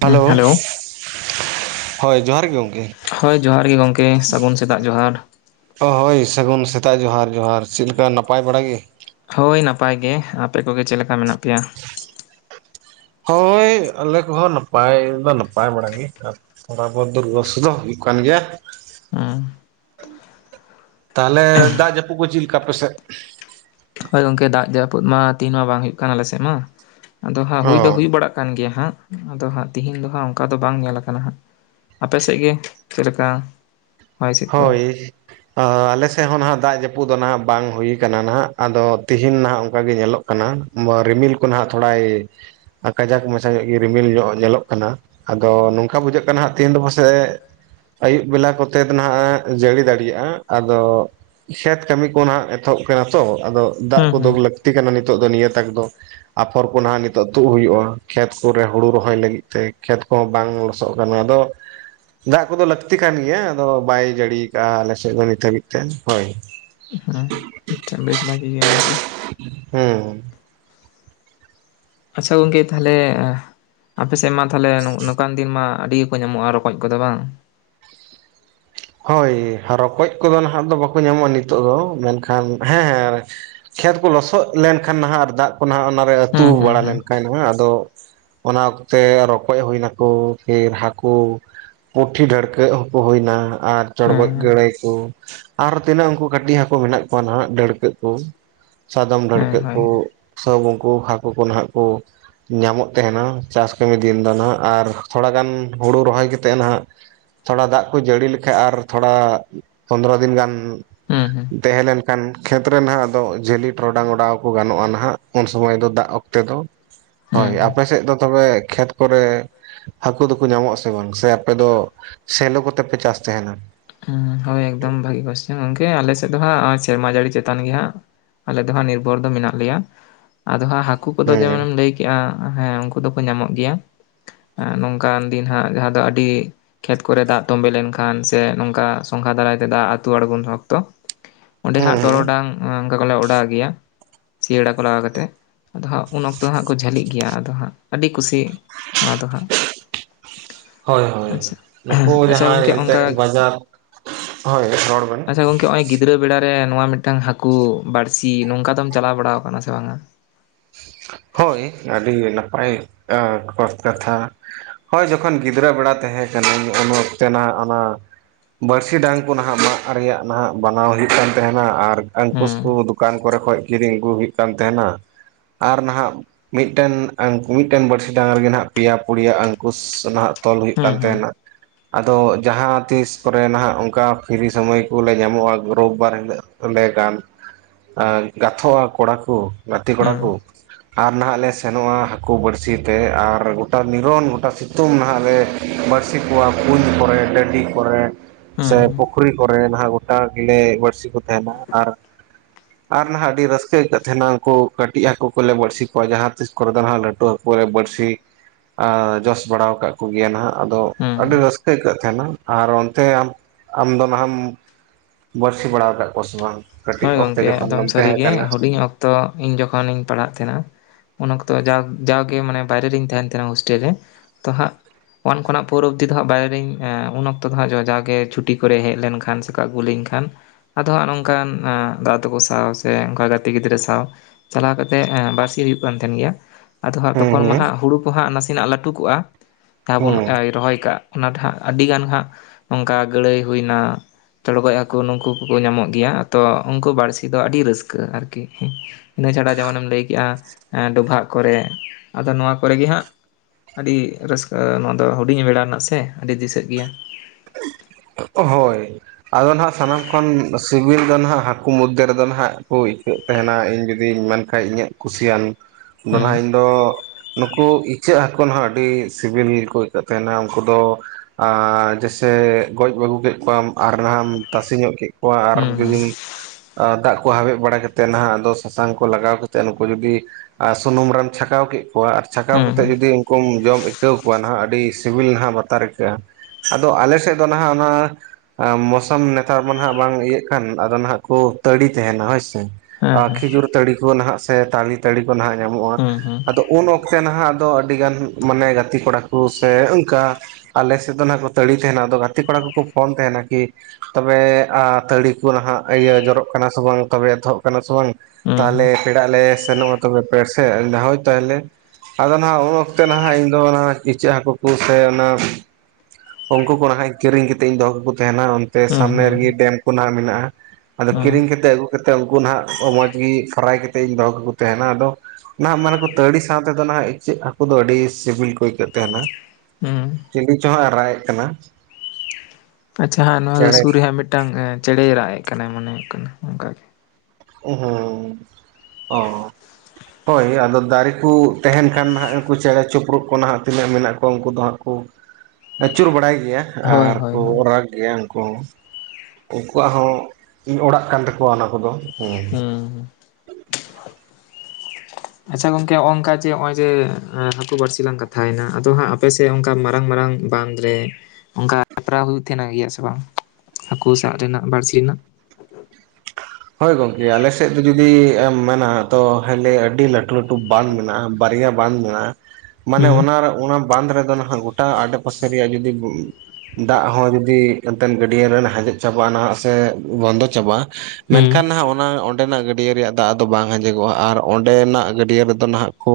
Hello ᱦᱳᱭ ᱡᱚᱦᱟᱨ ᱜᱮ ᱜᱚᱝᱠᱮ? ᱦᱳᱭ ᱡᱚᱦᱟᱨ ᱜᱮ ᱜᱚᱢᱠᱮ ᱥᱟᱹᱜᱩᱱ ᱥᱮᱛᱟᱜ ᱡᱚᱦᱟᱨ ᱚ ᱦᱳᱭ ᱥᱟᱹᱜᱩᱱ ᱥᱮᱛᱟᱜ ᱡᱚᱦᱟᱨ ᱡᱚᱦᱟᱨ ᱪᱮᱫ ᱞᱮᱠᱟ ᱱᱟᱯᱟᱭ ᱵᱟᱲᱟᱜᱟᱜ ᱜᱮ ᱦᱳᱭ ᱱᱟᱯᱟᱭ ᱜᱮ ᱟᱯᱮ ᱠᱚᱜᱮ ᱪᱮᱫ ᱞᱮᱠᱟ ᱢᱮᱱᱟᱜ ᱯᱮᱭᱟ ᱦᱳᱭ ᱟᱞᱮ ᱠᱚᱦᱚᱸ ᱱᱟᱯᱟᱭ ᱫᱚ ᱱᱟᱯᱟᱭ ᱵᱟᱲᱟ ᱜᱮ ᱟᱨ ᱛᱚᱨᱟᱵᱚᱨ ᱫᱚ [unintelligible] ᱦᱟᱹᱥᱩ ᱫᱚ ᱦᱩᱭᱩᱜ ᱠᱟᱱ ᱜᱮᱭᱟ ᱦᱩᱸ ᱛᱟᱦᱚᱞᱮ ᱫᱟᱜ ᱡᱟᱹᱯᱩᱫ ᱠᱚ ᱪᱮᱫ ᱞᱮᱠᱟ ᱟᱯᱮᱥᱮᱫ? ᱦᱳᱭ ᱜᱚᱝᱠᱮ ᱫᱟᱜ ᱡᱟᱹᱯᱩᱫ ᱢᱟ ᱛᱤᱱ ᱢᱟ ᱵᱟᱝ ᱦᱩᱭᱩᱜ ᱠᱟᱱᱟ ᱟᱞ ᱥᱮᱫ ᱢᱟ᱾ ᱟᱫᱚ ᱦᱟᱸᱜ ᱦᱩᱭ ᱫᱚ ᱚ ᱦᱩᱭ ᱵᱟᱲᱟᱜ ᱠᱟᱱ ᱜᱮᱭᱟ ᱦᱟᱸᱜ᱾ ᱟᱫᱚ ᱦᱟᱸᱜ ᱛᱤᱦᱮᱧ ᱫᱚ ᱦᱟᱸᱜ ᱚᱱᱠᱟ ᱫᱚ ᱵᱟᱝ ᱧᱮᱞᱟ ᱟᱠᱟᱱᱟ ᱦᱟᱸᱜ ᱟᱯᱮᱥᱮᱫ ᱜᱮ ᱪᱮᱫᱮᱠᱟ ᱦᱳᱭ ᱟᱞᱮᱮᱥᱮᱫ ᱦᱚᱸ ᱱᱟᱦᱟᱜ ᱫᱟᱜ ᱡᱟᱹᱯᱩᱫ ᱫᱚ ᱱᱟᱦᱟᱜ ᱵᱟᱝ ᱦᱩᱭᱩᱭᱟᱠᱟᱱᱟ ᱱᱟᱦᱟᱜ ᱟᱫᱚ ᱛᱤᱦᱤᱧ ᱱᱟᱦᱟᱜ ᱚᱱᱠᱟ ᱜᱮ ᱧᱮᱞᱚᱜ ᱠᱟᱱᱟ ᱨᱤᱢᱤᱞ ᱠᱚ ᱱᱟᱦᱟᱜ ᱛᱷᱚᱲᱟᱭ ᱠᱟᱡᱟᱠ ᱢᱟᱪᱷᱟ ᱧᱚᱜ ᱜᱮ ᱨᱤᱢᱤᱞ ᱧᱚᱜ ᱧᱮᱞᱚᱜ ᱠᱟᱱᱟ᱾ ᱟᱫᱚ ᱱᱚᱝᱠᱟ ᱵᱩᱡᱷᱟᱹᱜ ᱠᱟᱱᱟ ᱦᱟᱸᱜ ᱛᱮᱦᱮᱧ ᱫᱚ ᱯᱟᱥᱮᱡ ᱟᱹᱭᱩᱵ ᱵᱮᱞᱟ ᱠᱚᱛᱮ ᱠᱷᱮᱱᱟᱦᱟᱜ ᱮ ᱡᱟᱹᱲᱤ ᱫᱟᱲᱮᱭᱟᱜᱼᱟ ᱟᱫᱚ ᱠᱷᱮᱛ ᱠᱟᱹᱢᱤ ᱠᱚ ᱱᱟᱦᱱᱟᱜ ᱮᱛᱚᱦᱚᱵ ᱟᱠᱟᱱᱟ ᱛᱚ, ᱟᱫᱚ ᱫᱟᱜ ᱦᱩᱸ ᱠᱚᱫᱚ ᱦᱩᱸ ᱞᱟᱹᱠᱛᱤ ᱠᱟᱱᱟ ᱱᱤᱛᱚᱜ ᱫᱚ ᱱᱤᱭᱟᱹᱴᱟᱜ ᱫᱚ ᱟᱯᱷᱚᱨ ᱠᱚ ᱱᱟᱦᱟᱜ ᱱᱤᱛᱚᱜ ᱛᱫ ᱦᱩᱭᱩᱜᱼᱟ ᱠᱷᱮᱛ ᱠᱚᱨᱮ ᱦᱩᱲᱩ ᱨᱚᱦᱚᱭ ᱞᱟᱹᱜᱤᱫ ᱛᱮ ᱠᱷᱮᱛ ᱠᱚᱦᱚᱸ ᱵᱟᱝ ᱥᱚᱜ ᱠᱟᱱᱟ ᱟᱫᱚ ᱫᱟᱜ ᱠᱚᱫᱚ ᱞᱟᱹᱠᱛᱤ ᱠᱟᱱ ᱜᱮᱭᱟ ᱵᱟᱭ ᱡᱟᱹᱲᱤᱭᱟ ᱠᱟᱜᱼᱟ ᱟᱞᱮ ᱥᱮᱫ ᱫᱚ ᱱᱤᱛ ᱦᱟᱹᱵᱤᱡ ᱛᱮ ᱦᱳᱭ [inaudible] ᱟᱪᱷᱟ ᱵᱮᱥ ᱵᱟᱠᱤ ᱜᱮᱤᱭᱟᱹᱭᱟ ᱜᱚᱝᱠᱮ ᱦᱮᱸ ᱟᱪᱷᱟ ᱜᱚᱝᱠᱮ ᱛᱟᱦᱚᱞᱮ ᱟᱯᱮᱥᱮᱫ ᱢᱟ ᱛᱟᱦᱚᱞᱮ ᱱᱚᱝᱠᱟᱱ ᱫᱤᱱ ᱢᱟ ᱟᱹᱰᱤ ᱜᱮᱠᱚ ᱧᱟᱢᱚᱜᱼᱟ ᱨᱚᱠᱚᱡ ᱠᱚᱫᱚ ᱵᱟᱝ? ᱦᱳᱭ ᱨᱚᱠᱚᱡ ᱠᱚᱫᱚ ᱱᱟᱦᱟᱜ ᱫᱚ ᱵᱟᱠᱚ ᱧᱟᱢᱚᱜᱼᱟ ᱱᱤᱛᱚᱜ ᱫᱚ, ᱢᱮᱱᱠᱷᱟᱱ ᱦᱮᱸ ᱠᱷᱮᱛ ᱠᱚ ᱞᱚᱥᱚᱫ ᱞᱮᱱᱠᱷᱟᱱ ᱟᱨ ᱫᱟᱜ ᱠᱚ ᱱᱟ ᱚᱱᱟᱨᱮ ᱟᱹᱛᱩ ᱦᱩᱸ ᱦᱩᱸ ᱵᱟᱲᱟ ᱦᱩᱸ ᱞᱮᱱᱠᱷᱟᱱ ᱟᱫᱚ ᱚᱱᱟ ᱚᱠᱛᱮ ᱨᱚᱠᱚᱡ ᱦᱩᱭ ᱱᱟᱠᱚ, ᱯᱷᱤᱨ ᱦᱟᱹᱠᱩ, ᱯᱩᱴᱷᱤ ᱰᱟᱹᱲᱠᱟᱹᱜ ᱦᱚᱸᱠᱚ ᱦᱩᱭᱱᱟ ᱟᱨ ᱪᱚᱲᱜᱚᱡ ᱦᱮᱸ ᱦᱮᱸ ᱜᱟᱹᱲᱟᱹᱭ ᱠᱚ ᱟᱨ ᱛᱤᱱᱟᱹᱜ ᱩᱱᱠᱩ ᱠᱟᱹᱴᱤᱡ ᱦᱟᱹᱠᱩ ᱢᱮᱱᱟᱜ ᱠᱚᱣᱟ ᱱᱟᱜ, ᱰᱟᱹᱲᱠᱟᱹᱜ ᱠᱚ ᱥᱟᱫᱚᱢ ᱦᱮᱸ ᱰᱟᱹᱲᱠᱟᱹᱜ ᱦᱳᱭ ᱠᱚ ᱥᱟ ᱩᱱᱠᱩ ᱦᱟᱹᱠᱩ ᱠᱚ ᱱᱟᱦᱜ ᱠᱚ ᱧᱟᱢᱚᱜ ᱛᱟᱦᱮᱱᱟ ᱪᱟᱥ ᱠᱟᱹᱢᱤ ᱫᱤᱱ ᱫᱚ ᱟᱸᱜ ᱟᱨ ᱛᱷᱚᱲᱟᱟᱜᱟᱱ ᱦᱩᱲᱩ ᱨᱚᱦᱚᱭ ᱠᱟᱛᱮᱫ ᱱᱟᱦᱟᱸᱜ ᱛᱷᱚᱲᱟ ᱫᱟᱜ ᱠᱚ ᱡᱟᱹᱲᱤ ᱞᱮᱠᱷᱟᱱ ᱟᱨ ᱛᱷᱚᱲᱟ ᱯᱚᱱᱨᱚ ᱫᱤᱱ ᱜᱟᱱ ᱦᱩᱸ ᱦᱩᱸ ᱛᱟᱦᱮᱸ ᱞᱮᱱᱠᱷᱟᱱ ᱠᱷᱮᱛ ᱨᱮ ᱱᱟᱜ ᱟᱫᱚ ᱡᱷᱟᱹᱞᱤ ᱴᱚᱨᱚᱰᱟᱝ ᱚᱰᱟᱣ ᱠᱚ ᱜᱟᱱᱚᱜᱼᱟ ᱦᱟᱜ ᱩᱱ ᱥᱚᱢᱚᱭ ᱫᱚ ᱫᱟᱜ ᱛᱮᱫᱚ ᱦᱩᱸ ᱦᱩᱸ ᱦᱳᱭ ᱟᱯᱮ ᱥᱮᱫ ᱫᱚ ᱛᱚᱵᱮ ᱠᱷᱮᱛ ᱠᱚᱨᱮ ᱦᱟᱹᱠᱩ ᱫᱚᱠᱚ ᱧᱟᱢᱚᱜ ᱟᱥᱮ ᱵᱟᱝ ᱥᱮ ᱟᱯᱮ ᱫᱚ ᱥᱮᱞᱚ ᱠᱚᱛᱮ ᱯᱮ ᱪᱟᱥ ᱛᱟᱦᱮᱱᱟ? ᱦᱳᱭ ᱮᱠᱫᱚᱢ ᱵᱷᱟᱹᱜᱤ ᱠᱚᱥᱪᱮ ᱜᱚᱝᱠᱮ ᱟᱞᱮ ᱥᱮᱫ ᱫᱚ ᱦᱟᱸᱜ ᱥᱮᱨᱢᱟ ᱡᱟᱹᱲᱤ ᱪᱮᱛᱟᱱ ᱜᱮ ᱦᱟᱸᱜ ᱟᱞᱮ ᱫᱚ ᱦᱟᱸᱜ ᱱᱤᱨᱵᱷᱚᱨ ᱫᱚ ᱢᱮᱱᱟᱜ ᱞᱮᱭᱟ ᱟᱫᱚ ᱦᱟᱸᱜ ᱦᱟᱹᱠᱩ ᱠᱚᱫᱚ ᱦᱮᱸ ᱡᱮᱢᱚᱱᱮᱢ ᱞᱟᱹᱭᱮ ᱤᱭᱟ ᱦᱮᱸ ᱩᱱᱠᱩ ᱫᱚᱠᱚ ᱧᱟᱢᱚᱜ ᱜᱮᱭᱟ ᱱᱚᱝᱠᱟᱱ ᱫᱤᱱ ᱦᱟᱸᱜ ᱡᱟᱦᱟᱸ ᱫᱚ ᱟᱹᱰᱤ ᱠᱷᱮᱛ ᱠᱚᱨᱮ ᱫᱟᱜ ᱛᱚᱸᱵᱮ ᱞᱮᱱᱠᱷᱟᱱ ᱥᱮ ᱱᱚᱝᱠᱟ ᱥᱚᱝᱠᱷᱟ ᱫᱟᱨᱟᱭ ᱛᱮ ᱫᱟᱜ ᱛᱳ ᱟᱲᱜᱩᱱ ᱚᱠᱛᱚ ᱚᱸᱰᱮ ᱦᱩᱸ ᱦᱟᱸᱜ ᱦᱩᱸ ᱴᱚᱨᱚᱰᱟᱝ ᱚᱱᱠᱟ ᱠᱚᱞᱮ ᱚᱰᱟᱣ ᱜᱮᱭᱟ ᱥᱤᱭᱟᱲᱟ ᱠᱚ ᱞᱟᱜᱟᱣ ᱠᱟᱛᱮ ᱟᱫᱚ ᱦᱟᱸᱜ ᱩᱱ ᱚᱠᱛᱚ ᱦᱟᱸᱜ ᱠᱚ ᱡᱷᱟᱹᱞᱤᱜ ᱜᱮᱭᱟ ᱟᱫᱚ ᱦᱟᱸᱜ ᱟᱹᱰᱤ ᱠᱩᱥᱤ ᱱᱚᱣᱟ ᱫᱚ ᱦᱟᱸᱜ ᱦᱳᱭ ᱦᱳᱭ ᱟᱪᱪᱷᱟ ᱱᱩᱠᱩ ᱟᱪᱪᱷᱟ ᱡᱟᱦᱟ ᱜᱚᱝᱠᱮ ᱮᱱᱛᱮᱫ ᱚᱱᱠᱟ ᱵᱟᱡᱟᱨ ᱦᱳᱭ ᱨᱚᱲ ᱵᱮᱱ ᱟᱪᱷᱟ ᱜᱚᱝᱠᱮ ᱱᱚᱜ ᱚᱭ ᱜᱤᱫᱽᱨᱟᱹ ᱵᱮᱲᱟ ᱨᱮ ᱱᱚᱶᱟ ᱢᱤᱫᱴᱟᱝ ᱦᱟᱹᱠᱩ ᱵᱟᱹᱲᱥᱤ ᱱᱚᱝᱠᱟ ᱫᱚᱢ ᱪᱟᱞᱟᱣ ᱵᱟᱲᱟ ᱟᱠᱟᱱᱟ ᱥᱮ ᱵᱟᱝᱟ ᱦᱳᱭ ᱟᱹᱰᱤ ᱱᱟᱯᱟᱭ ᱠᱟᱛᱷᱟ ᱦᱳᱭ ᱡᱚᱠᱷᱚᱱ ᱜᱤᱫᱽᱨᱟᱹ ᱵᱮᱲᱟ ᱛᱟᱦᱮ ᱠᱟ ᱩᱱ ᱚᱠᱛᱮ ᱱᱟᱜ ᱚᱱᱟ ᱵᱟᱹᱲᱥᱤ ᱰᱟᱝ ᱠᱚ ᱱᱟᱦᱟᱜ ᱢᱟᱜ ᱨᱮᱭᱟᱜ ᱱᱟᱦᱟᱜ ᱵᱮᱟᱱᱟᱣ ᱦᱩᱭᱩᱜ ᱠᱟᱱ ᱛᱟᱦᱮᱱᱟ ᱟᱨ ᱟᱨ ᱟᱝᱠᱩᱥ ᱦᱩᱸ ᱠᱚ ᱫᱚᱠᱟᱱ ᱠᱚᱨᱮ ᱠᱷᱚᱱ ᱠᱤᱨᱤᱧ ᱟᱹᱜᱩ ᱦᱩᱭᱩᱜ ᱠᱟᱱ ᱛᱟᱦᱮᱱᱟ ᱟᱨ ᱱᱟᱦᱟᱜ ᱢᱤᱫᱴᱮᱱ ᱢᱤᱫ ᱴᱮᱱ ᱵᱟᱹᱲᱥᱤ ᱰᱟᱝ ᱨᱮᱜᱮ ᱱᱟᱦᱟᱜ ᱯᱮᱭᱟ ᱯᱲᱭ ᱟᱝᱠᱩᱥ ᱱᱟᱦᱟᱜ ᱛᱚᱞ ᱦᱩᱭᱩᱜ ᱦᱩᱸ ᱠᱟᱱ ᱦᱩᱸ ᱛᱟᱦᱮᱱᱟ ᱟᱫᱚ ᱡᱟᱦᱟ ᱛᱤᱥ ᱠᱚᱨᱮ ᱱᱟᱦᱟᱜ ᱚᱱᱠᱟ ᱯᱷᱨᱤ ᱥᱚᱢᱚᱭ ᱠᱚᱞᱮ ᱧᱟᱢᱚᱜᱼᱟ ᱨᱳᱵᱟᱨ ᱦᱤᱞᱳᱜ ᱚᱸᱰᱮ ᱜᱟᱱ ᱟᱨ ᱠᱟᱛᱷᱟ ᱟᱠᱳ ᱲᱟᱠᱳ ᱜᱟᱛᱮ ᱦᱩᱸ ᱠᱚᱲᱟ ᱠᱚ ᱟᱨ ᱱᱟᱦᱟᱜ ᱞᱮ ᱥᱮᱱᱚᱜᱼᱟ ᱦᱟᱹᱠᱩ ᱵᱟᱹᱲᱥᱤ ᱛᱮ ᱟᱨ ᱜᱚᱴᱟ ᱱᱤᱨᱚᱱ ᱜᱚᱴᱟ ᱥᱤᱛᱩᱝ ᱱᱟᱦᱟᱜ ᱞᱮ ᱵᱟᱹᱲᱥᱤ ᱠᱚᱣᱟ ᱠᱩᱧ ᱠᱚᱨᱮ ᱴᱟᱰᱤ ᱠᱚᱨᱮ ᱦᱩᱸ ᱥᱮ ᱦᱩᱸ ᱦᱩᱸ ᱯᱩᱠᱷᱨᱤ ᱠᱚᱨᱮ ᱱᱟ ᱜᱳᱴᱟ ᱜᱮᱞᱮ ᱵᱟᱹᱲᱥᱤ ᱠᱚ ᱛᱟᱦᱮᱱᱟ ᱟᱨ ᱟᱨ ᱱᱟᱦᱟᱜ ᱟᱹᱰᱤ ᱨᱟᱹᱥᱠᱟᱹ ᱟᱹᱭᱠᱫ ᱛᱟᱦᱮᱱᱟ ᱩᱱᱠᱩ ᱠᱟᱹᱴᱤᱡ ᱦᱟᱠᱩ ᱠᱚᱞᱮ ᱵᱟᱹᱲᱥᱤ ᱠᱚᱣᱟ ᱡᱟᱦᱟᱸ ᱛᱤᱥ ᱠᱚᱨᱮ ᱦᱟᱸᱜ ᱞᱟᱹᱴᱩ ᱦᱟᱠᱩ ᱞᱮ ᱵᱟᱹᱲᱥᱤ ᱟ ᱡᱚᱥ ᱵᱟᱲᱟᱣ ᱟᱠᱟᱫ ᱠᱚᱜᱮᱭᱟ ᱱᱟᱦᱟᱜ ᱟᱫᱚ ᱦᱩᱸ ᱟᱹᱰᱤ ᱨᱟᱹᱥᱠᱟᱹ ᱟᱹᱭᱠᱟᱹᱜ ᱛᱟᱦᱮᱱᱟ ᱟᱨ ᱚᱱᱛᱮ ᱟᱢᱫᱚ ᱱᱟᱦᱟᱢ ᱵᱟᱹᱲᱥᱤ ᱵᱟᱲᱟᱟᱣ ᱟᱠᱟᱫ ᱠᱚᱣᱟ ᱥᱮ ᱵᱟᱝ? ᱠᱟᱹᱴᱤᱡ ᱦᱳᱭ ᱚᱠᱛᱮ ᱜᱚᱢᱠᱮ ᱡᱚᱠᱷᱚᱱ ᱮᱠᱫᱚᱢ ᱫᱚᱢ ᱛᱟᱦᱮᱸ ᱥᱟᱹᱨᱤᱜᱮ ᱠᱟᱱᱟ ᱦᱩᱰᱤᱧ ᱚᱠᱛᱚ ᱤᱧ ᱡᱚᱠᱷᱚᱱ ᱤᱧ ᱯᱟᱲᱦᱟᱜ ᱛᱟᱦᱮᱱᱟ ᱚᱱᱟ ᱚᱠᱛᱚ ᱡᱟ ᱡᱟᱜᱮ ᱢᱟᱱᱮ ᱵᱟᱭᱨᱮ ᱨᱤᱧ ᱛᱟᱦᱮᱱ ᱛᱟᱦᱮᱱᱟ ᱦᱳᱥᱴᱮᱞ ᱨᱮ ᱛᱚ ᱦᱟᱸᱜ ᱩᱱ ᱠᱷᱚᱱᱟᱜ ᱯᱷᱳᱨ ᱚᱵᱫᱤ ᱫᱚ ᱦᱟᱸᱜ ᱵᱟᱭᱨᱮᱧ ᱩᱱ ᱚᱠᱛᱚ ᱫᱚ ᱦᱟᱸᱜ ᱡᱚ ᱡᱟᱜᱮ ᱪᱷᱩᱴᱤ ᱠᱚᱨᱮ ᱦᱮᱡ ᱞᱮᱱᱠᱷᱟᱱ ᱥᱮ ᱫᱚᱠᱳ ᱟᱹᱜᱩ ᱞᱤᱧ ᱠᱷᱟᱱ ᱟᱫᱚ ᱦᱟᱜ ᱱᱚᱝᱠᱟᱱ ᱫᱟᱫᱟ ᱛᱟᱠᱚ ᱥᱟᱶ ᱥᱮ ᱚᱱᱠᱟ ᱜᱟᱛᱮ ᱜᱤᱫᱽᱨᱟᱹ ᱥᱟᱶ ᱪᱟᱞᱟᱣ ᱠᱟᱛᱮᱜ ᱵᱟᱨᱥᱤ ᱦᱩᱭᱩᱜ ᱠᱟᱱ ᱛᱟᱦᱮᱱ ᱜᱮᱭᱟ ᱟᱫᱚ ᱦᱟᱸᱜ ᱦᱩᱸ ᱛᱚᱠᱷᱚᱱ ᱢᱟ ᱦᱩᱸ ᱦᱟᱸᱜ ᱦᱩᱲᱩ ᱠᱚ ᱦᱟᱸᱜ ᱱᱟᱥᱮᱱᱟᱜ ᱞᱟᱹᱴᱩ ᱠᱚᱜᱼᱟ ᱡᱟᱦᱟᱸ ᱵᱚᱱ ᱦᱩᱸ ᱨᱚᱦᱚᱭ ᱠᱟᱜᱼᱟ ᱚᱱᱟ ᱛᱮ ᱦᱟᱜ ᱟᱹᱰᱤᱜᱟᱱ ᱦᱟᱸᱜ ᱱᱚᱝᱠᱟ ᱜᱟᱹᱲᱟᱹᱭ ᱦᱩᱭᱱᱟ ᱪᱚᱲᱜᱚᱡ ᱦᱟᱹᱠᱩ ᱱᱩᱠᱩ ᱠᱚᱠᱚ ᱧᱟᱢᱚᱜ ᱜᱮᱭᱟ ᱛᱚ ᱩᱱᱠᱩ ᱵᱟᱹᱲᱥᱤ ᱫᱚ ᱟᱹᱰᱤ ᱨᱟᱹᱥᱠᱟᱹ ᱟᱨᱠᱤ ᱤᱱᱟᱹ ᱪᱷᱟᱰᱟ ᱡᱮᱢᱚᱱᱮᱢ ᱞᱟᱹᱭ ᱠᱮᱜᱼᱟ ᱰᱚᱵᱷᱟᱜ ᱠᱚᱨᱮ ᱟᱫᱚ ᱱᱚᱶᱟ ᱠᱚᱨᱮ ᱜᱮ ᱦᱟᱸᱜ ᱟᱹᱰᱤ ᱨᱟᱹᱥᱠᱟᱹ ᱱᱚᱣᱟ ᱫᱚ ᱦᱩᱰᱤᱧ ᱵᱮᱲᱟ ᱨᱮᱱᱟᱜ ᱥᱮ ᱟᱹᱰᱤ ᱫᱤᱥᱟᱹᱜ ᱜᱮᱭᱟ ᱦᱳᱭ ᱟᱫᱚ ᱱᱟᱦᱟᱜ ᱥᱟᱱᱟᱢ ᱠᱷᱚᱱ ᱥᱤᱵᱤᱞ ᱫᱚ ᱱᱟᱟᱜ ᱦᱟᱠᱩ ᱢᱚᱫᱽᱫᱷᱮ ᱨᱮᱫᱚ ᱱᱟᱦᱟᱜ ᱱᱩᱠᱩ ᱤᱪᱟ. ᱜ ᱛᱟᱦᱮᱱᱟ ᱤᱧ ᱡᱩᱫᱤᱧ ᱢᱮᱱᱠᱷᱟᱡ ᱤᱧᱟᱹᱜ ᱠᱩᱥᱤᱭᱟᱱ ᱟᱫᱚ ᱱᱟᱦᱟᱜ ᱦᱩᱸ ᱤᱧ ᱫᱚ ᱱᱩᱠᱩ ᱤᱪᱟᱹᱜ ᱦᱟᱹᱠᱩ ᱫᱚ ᱟᱹᱰᱤ ᱥᱤᱵᱤᱞ ᱜᱮ ᱠᱚ ᱟᱹᱭᱠᱟᱹᱜ ᱛᱟᱦᱮᱱᱟ ᱩᱱᱠᱩ ᱫᱚ ᱟᱻ ᱡᱟᱹᱥᱛᱤ ᱥᱮ ᱜᱚᱡ ᱟᱹᱜᱩ ᱠᱮᱫ ᱠᱚᱣᱟᱢ ᱟᱨ ᱱᱟᱦᱟᱜ ᱮᱢ ᱛᱟᱥᱮ ᱧᱚᱜ ᱠᱮᱫ ᱠᱚᱣᱟ ᱟᱨ ᱦᱩᱸ ᱡᱩᱫᱤᱢ ᱫᱟᱜ ᱠᱚ ᱦᱟᱣᱮᱫ ᱵᱟᱲᱟ ᱠᱟᱛᱮᱫ ᱱᱟᱦᱟᱜ ᱟᱫᱚ ᱥᱟᱥᱟᱝ ᱠᱚ ᱞᱟᱜᱟᱣ ᱠᱟᱛᱮᱫ ᱱᱩᱠᱩ ᱡᱩᱫᱤ ᱟᱨ ᱥᱩᱱᱩᱢ ᱨᱮᱢ ᱪᱷᱟᱠᱟᱣ ᱠᱮᱫ ᱠᱚᱣᱟ ᱟᱨ ᱪᱷᱟᱠᱟᱣ ᱦᱩᱸ ᱠᱟᱛᱮᱫ ᱡᱩᱫᱤ ᱩᱱᱠᱩᱢ ᱡᱚᱢ ᱟᱹᱭᱠᱟᱹᱣ ᱠᱚᱣᱟ ᱱᱟᱜ ᱟᱹᱰᱤ ᱥᱤᱵᱤᱞ ᱱᱟᱦᱟᱜ ᱵᱟᱨ ᱛᱟᱨᱤᱠᱟ ᱫᱚ ᱟᱞᱮ ᱥᱮᱫ ᱫᱚ ᱱᱟᱦᱟᱜ ᱚᱱᱟ ᱢᱳᱥᱟᱢ ᱱᱮᱛᱟᱨ ᱮᱢᱚᱱ ᱤᱭᱟᱜ ᱠᱟᱱ ᱟᱫᱚ ᱱᱟᱟᱜ ᱠᱚ ᱛᱟᱹᱲᱤ ᱛᱟᱦᱮᱱᱟ ᱦᱳᱭᱥᱮ ᱟ ᱠᱷᱤᱡᱩᱨ ᱛᱟᱹᱲᱤ ᱠᱚ ᱱᱟᱦᱟᱜ ᱥᱮ ᱛᱟᱞᱮ ᱛᱟᱹᱲᱤ ᱠᱚ ᱱᱟᱦᱟᱜ ᱧᱟᱢᱚᱜᱼᱟ ᱦᱩᱸ ᱦᱩᱸ ᱦᱮᱸ ᱦᱮᱸ ᱟᱫᱚ ᱩᱱ ᱚᱠᱛᱮ ᱱᱟᱦᱟᱜ ᱟᱹᱰᱤ ᱜᱟᱱ ᱢᱟᱱᱮ ᱜᱟᱛᱮ ᱠᱚᱲᱟ ᱠᱚ ᱥᱮ ᱚᱱᱠᱟ ᱟᱞᱮ ᱥᱮᱫ ᱫᱚ ᱱᱟᱦᱟᱜ ᱠᱚ ᱛᱟᱹᱲᱤ ᱛᱟᱦᱮᱱᱟ ᱟᱫᱚ ᱜᱟᱛᱮ ᱠᱚᱲᱟ ᱠᱚᱠᱚ ᱯᱷᱳᱱ ᱛᱟᱦᱮᱱᱟ ᱠᱤ ᱛᱚᱵᱮ ᱛᱟᱹᱲᱤ ᱠᱚ ᱱᱟᱦᱟᱜ ᱤᱭᱟᱹ ᱡᱚᱨᱚᱜ ᱠᱟᱱᱟ ᱥᱮ ᱵᱟᱝ ᱛᱚᱵᱮ ᱮᱛᱚᱜ ᱠᱟᱱᱟ ᱥᱮ ᱵᱟᱝ ᱦᱩᱸ ᱛᱟᱞᱮ ᱦᱩᱸ ᱯᱮᱲᱟᱜ ᱞᱮ ᱥᱮᱱᱚᱜᱼᱟ ᱛᱚᱵᱮ ᱯᱮ ᱥᱮᱫ ᱦᱳᱭ ᱛᱟᱦᱚᱞᱮ ᱟᱫᱚ ᱱᱟᱦᱟᱜ ᱩᱱ ᱚᱠᱛᱮ ᱱᱟᱦᱟᱜ ᱤᱧᱫᱚ ᱚᱱᱟ ᱤᱪᱟᱹᱜ ᱦᱟᱹᱠᱩ ᱠᱚ ᱥᱮ ᱚᱱᱟ ᱩᱱᱠᱩ ᱠᱚ ᱱᱟᱦᱟᱜ ᱠᱤᱨᱤᱧ ᱠᱟᱛᱮ ᱤᱧ ᱫᱚᱦᱚ ᱠᱚᱠᱚ ᱛᱟᱦᱮᱱᱟ ᱚᱱᱛᱮ ᱦᱩᱸ ᱦᱩᱸ ᱥᱟᱢᱱᱮ ᱦᱩᱸ ᱦᱩᱸ ᱨᱮᱜᱮ ᱰᱮᱢ ᱠᱚ ᱱᱟᱦᱟᱜ ᱢᱮᱱᱟᱜᱼᱟ ᱟᱫᱚ ᱦᱩᱸ ᱠᱤᱨᱤᱧ ᱠᱟᱛᱮ ᱟᱹᱜᱩ ᱠᱟᱛᱮᱜ ᱩᱱᱠᱩ ᱦᱟᱜ ᱢᱚᱸᱡᱽ ᱜᱮ ᱯᱷᱨᱟᱭ ᱠᱟᱛᱮᱜ ᱤᱧ ᱫᱚᱦᱚ ᱠᱟᱠᱚ ᱛᱟᱦᱮᱸᱱᱟ ᱟᱫᱚ ᱱᱟᱦᱟᱸᱜ ᱢᱟᱱᱮ ᱠᱚ ᱛᱟᱹᱲᱤ ᱥᱟᱶ ᱛᱮᱫᱚ ᱱᱟᱦᱟᱸᱜ ᱦᱟᱹᱠᱩ ᱫᱚ ᱟᱹᱰᱤ ᱥᱤᱵᱤᱞ ᱠᱚ ᱟᱹᱭᱠᱟᱹᱜ ᱛᱟᱦᱮᱱᱟ ᱦᱩᱸ ᱪᱤᱞᱤ ᱪᱚᱝ ᱮ ᱨᱟᱭᱮᱫ ᱠᱟᱱᱟ ᱟᱪᱪᱷᱟ ᱦᱟᱸᱜ ᱱᱚᱣᱟ ᱫᱚ ᱪᱮᱬᱮ ᱥᱩᱨ ᱨᱮᱭᱟᱜ ᱢᱤᱫᱴᱟᱝ ᱪᱮᱬᱮᱭ ᱨᱟᱜ ᱮᱜ ᱠᱟᱱᱟᱭ ᱢᱚᱱᱮ ᱦᱩᱭᱩᱜ ᱠᱟᱱᱟ ᱚᱱᱠᱟᱜᱮ ᱚ ᱦᱚᱸ ᱚ ᱦᱳᱭ ᱟᱫᱚ ᱫᱟᱨᱮ ᱠᱚ ᱛᱟᱦᱮᱱ ᱠᱷᱟᱱ ᱱᱟᱦᱟᱸᱜ ᱩᱱᱠᱩ ᱪᱮᱬᱮ ᱪᱤᱯᱨᱩᱫᱽ ᱠᱚ ᱱᱟᱦᱟᱸᱜ ᱛᱤᱱᱟᱹᱜ ᱢᱮᱱᱟᱜ ᱠᱚᱣᱟ ᱩᱱᱠᱩ ᱫᱚ ᱦᱟᱸᱜ ᱟᱹᱪᱩᱨ ᱵᱟᱲᱟᱭ ᱜᱮᱭᱟ ᱦᱳᱭ ᱟᱨ ᱦᱳᱭ ᱠᱚ ᱦᱳᱭ ᱨᱟᱜᱽ ᱜᱮᱭᱟ ᱩᱝᱠᱩ ᱩᱝᱠᱩ ᱦᱚᱸ ᱩᱱᱠᱩᱣᱟᱜ ᱦᱚᱸ ᱤᱧ ᱚᱲᱟᱜ ᱠᱟᱱ ᱛᱟᱠᱚᱣᱟ ᱚᱱᱟ ᱠᱚᱫᱚ ᱦᱸ ᱦᱩᱸ ᱦᱩᱸ ᱦ ᱟᱪᱪᱷᱟ ᱜᱚᱝᱠᱮ ᱱᱚᱜᱼᱚᱭ ᱱᱚᱝᱠᱟ ᱡᱮ ᱱᱚᱜ ᱚᱭ ᱡᱮ ᱦᱟᱹᱠᱩ ᱵᱟᱹᱲᱥᱤ ᱞᱟᱝ ᱠᱟᱛᱷᱟᱭᱮᱱᱟ ᱟᱫᱚ ᱦᱟᱸᱜ ᱟᱯᱮᱥᱮᱫ ᱚᱱᱠᱟ ᱢᱟᱨᱟᱝ ᱢᱟᱨᱟᱝ ᱵᱟᱱᱫᱽ ᱨᱮ ᱚᱱᱠᱟ ᱦᱮᱯᱨᱟᱣ ᱦᱩᱭᱩᱜ ᱛᱟᱦᱮᱸᱱᱟ ᱜᱮᱭᱟ ᱥᱮ ᱵᱟᱝ ᱦᱟᱹᱠᱩ ᱥᱟᱵ ᱨᱮᱱᱟᱜ ᱵᱟᱹᱲᱥᱤ ᱨᱮᱱᱟᱜ ᱦᱳᱭ ᱜᱚᱝᱠᱮ ᱟᱞᱮ ᱥᱮᱫ ᱫᱚ ᱡᱩᱫᱤ ᱢᱮᱱᱟ ᱛᱚ ᱦᱮ ᱟᱹᱰᱤ ᱞᱟ. ᱴᱩ ᱞᱟᱹᱴᱩ ᱵᱟᱸᱫᱷ ᱢᱮᱱᱟᱜᱼᱟ ᱵᱟᱨᱭᱟ ᱵᱟᱱ ᱢᱮᱱᱟᱜᱼᱟ ᱢᱟᱱᱮ ᱦᱩᱸ ᱚᱱᱟ ᱚᱱᱟ ᱵᱟᱸᱫᱷ ᱨᱮᱫᱚ ᱱᱟᱦᱟᱸᱜ ᱜᱚᱴᱟ ᱟᱰᱮ ᱯᱟᱥᱮ ᱨᱮᱭᱟᱜ ᱡᱩᱫᱤ ᱫᱟᱜ ᱦᱚᱸ ᱡᱩᱫᱤ ᱮᱱᱛᱮᱫ ᱜᱟᱹᱰᱭᱟᱹ ᱨᱮ ᱟᱸᱡᱮᱫ ᱪᱟᱵᱟᱜᱼᱟ ᱱᱟᱦᱟᱸᱜ ᱥᱮ ᱵᱚᱱᱫᱚ ᱪᱟᱵᱟᱜᱼᱟ ᱦᱩᱸ ᱢᱮᱱᱠᱷᱟᱱ ᱱᱟᱦᱟᱜ ᱚᱱᱟ ᱚᱸᱰᱮᱱᱟᱜ ᱜᱟᱹᱰᱭᱟᱹ ᱨᱮᱭᱟᱜ ᱫᱟᱜ ᱫᱚ ᱵᱟᱝ ᱟᱡᱮᱜᱚᱜᱼᱟ ᱟᱨ ᱚᱸᱰᱮᱱᱟᱜ ᱜᱟᱹᱰᱭᱟᱹ ᱨᱮᱫᱚ ᱱᱟᱦᱟᱜ ᱠᱚ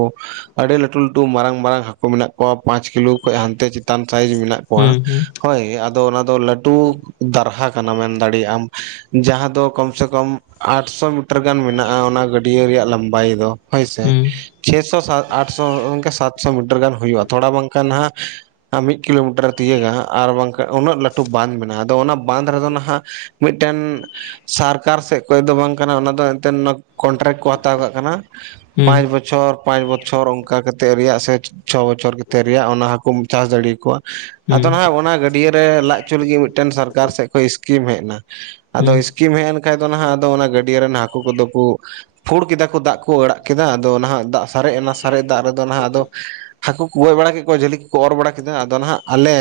ᱟᱹᱰᱤ ᱞᱟᱹᱴᱩ ᱞᱟᱹᱴᱩ ᱢᱟᱨᱟᱝ ᱢᱟᱨᱟᱝ ᱦᱟᱹᱠᱩ ᱢᱮᱱᱟᱜ ᱠᱚᱣᱟ ᱯᱟᱸᱪ ᱠᱤᱞᱳ ᱠᱷᱚᱡ ᱦᱟᱱᱛᱮ ᱪᱮᱛᱟᱱ ᱥᱟᱭᱤᱡᱽ ᱢᱮᱱᱟᱜ ᱠᱚᱣᱟ ᱦᱩᱸ ᱞᱟ. ᱴᱩ ᱫᱟᱨᱦᱟ ᱠᱟᱱᱟ ᱢᱮᱱ ᱫᱟᱲᱮᱭᱟᱜ ᱟᱢ ᱡᱟᱦᱟᱸ ᱫᱚ ᱠᱚᱢ ᱥᱮ ᱠᱚᱢ ᱟᱴᱥᱚ ᱢᱤᱴᱟᱨ ᱜᱟᱱ ᱢᱮᱱᱟᱜᱼᱟ ᱚᱱᱟ ᱜᱟᱹᱰᱭᱟᱹ ᱨᱮᱭᱟᱜ ᱞᱚᱢᱵᱟᱭ ᱫᱚ ᱦᱳᱭᱥᱮ ᱦᱩᱸ ᱪᱷᱚ ᱥᱚ ᱟᱴᱥᱚ ᱥᱟᱛᱥᱚ ᱢᱤᱴᱟᱨ ᱜᱟᱱ ᱦᱩᱭᱩᱜᱼᱟ ᱛᱷᱚᱲᱟ ᱵᱟᱝᱠᱷᱟᱱ ᱦᱟᱸᱜ ᱢᱤᱫ ᱠᱤᱞᱳᱢᱤᱴᱟᱨ ᱛᱤᱭᱟᱹᱜᱟ ᱟᱨ ᱵᱟᱝᱠᱷᱟᱱ ᱩᱱᱟᱹᱜ ᱞᱟᱹᱴᱩ ᱵᱟᱸᱫᱽ ᱢᱮᱱᱟᱜᱼᱟ ᱟᱫᱚ ᱚᱱᱟ ᱵᱟᱸᱫᱷ ᱨᱮᱫᱚ ᱱᱟᱦᱟᱸᱜ ᱢᱤᱫᱴᱮᱱ ᱥᱟᱨᱠ ᱥᱚᱨᱠᱟᱨ ᱥᱮᱫ ᱠᱷᱚᱱ ᱫᱚ ᱵᱟᱝ ᱠᱟᱱᱟ ᱚᱱᱟ ᱫᱚ ᱮᱱᱛᱮᱫ ᱠᱚᱱᱴᱨᱟᱠᱴ ᱠᱚ ᱦᱟᱛᱟᱣ ᱠᱟᱜ ᱠᱟᱱᱟ ᱦᱩᱸ ᱯᱟᱸᱪ ᱵᱚᱪᱷᱚᱨ ᱯᱟᱸᱪ ᱵᱚᱪᱷᱚᱨ ᱚᱱᱠᱟ ᱠᱟᱛᱮᱫ ᱨᱮᱭᱟᱜ ᱥᱮ ᱪᱷᱚ ᱵᱚᱪᱷᱚᱨ ᱠᱟᱛᱮ ᱨᱮᱭᱟᱜ ᱚᱱᱟ ᱦᱟᱹᱠᱩ ᱪᱟᱥ ᱫᱟᱲᱮ ᱟᱠᱚᱣᱟ ᱦᱩᱸ ᱟᱫᱚ ᱱᱟᱦᱟᱸᱜ ᱚᱱᱟ ᱜᱟᱹᱰᱭᱟᱹ ᱨᱮ ᱞᱟᱭ ᱦᱚᱪᱚ ᱞᱟᱹᱜᱤᱫ ᱢᱤᱫᱴᱮᱱ ᱥᱚᱨᱠᱟᱨ ᱥᱮᱫ ᱠᱷᱚᱱ ᱤᱥᱠᱤᱢ ᱦᱮᱡ ᱮᱱᱟ ᱦᱩᱸ ᱟᱫᱚ ᱤᱥᱠᱤᱢ ᱦᱮᱡ ᱮᱱ ᱠᱷᱟᱱ ᱫᱚ ᱦᱟᱸᱜ ᱚᱱᱟ ᱜᱟᱹᱰᱭᱟᱹ ᱨᱮᱱ ᱦᱟᱹᱠᱩ ᱠᱚᱫᱚ ᱠᱚ ᱯᱷᱩᱲ ᱠᱮᱫᱟ ᱠᱚ ᱫᱟᱜ ᱠᱚ ᱟᱲᱟᱜ ᱠᱮᱫᱟ ᱟᱫᱚ ᱱᱟᱦᱟᱜ ᱫᱟᱜ ᱥᱟᱨᱮᱡ ᱮᱱᱟ ᱥᱟᱨᱮᱡ ᱫᱟᱜ ᱨᱮᱫᱚ ᱱᱟᱦᱟᱜ ᱟᱫᱚ ᱦᱟᱹᱠᱩ ᱠᱚ ᱜᱚᱡ ᱵᱟᱲᱟ ᱠᱮᱫ ᱠᱚᱣᱟ ᱡᱷᱟᱹᱞᱤ ᱠᱚᱠᱚ ᱚᱨ ᱵᱟᱲᱟ ᱠᱮᱫᱟ ᱟᱫᱚ ᱱᱟᱦᱟᱜ ᱟᱞᱮ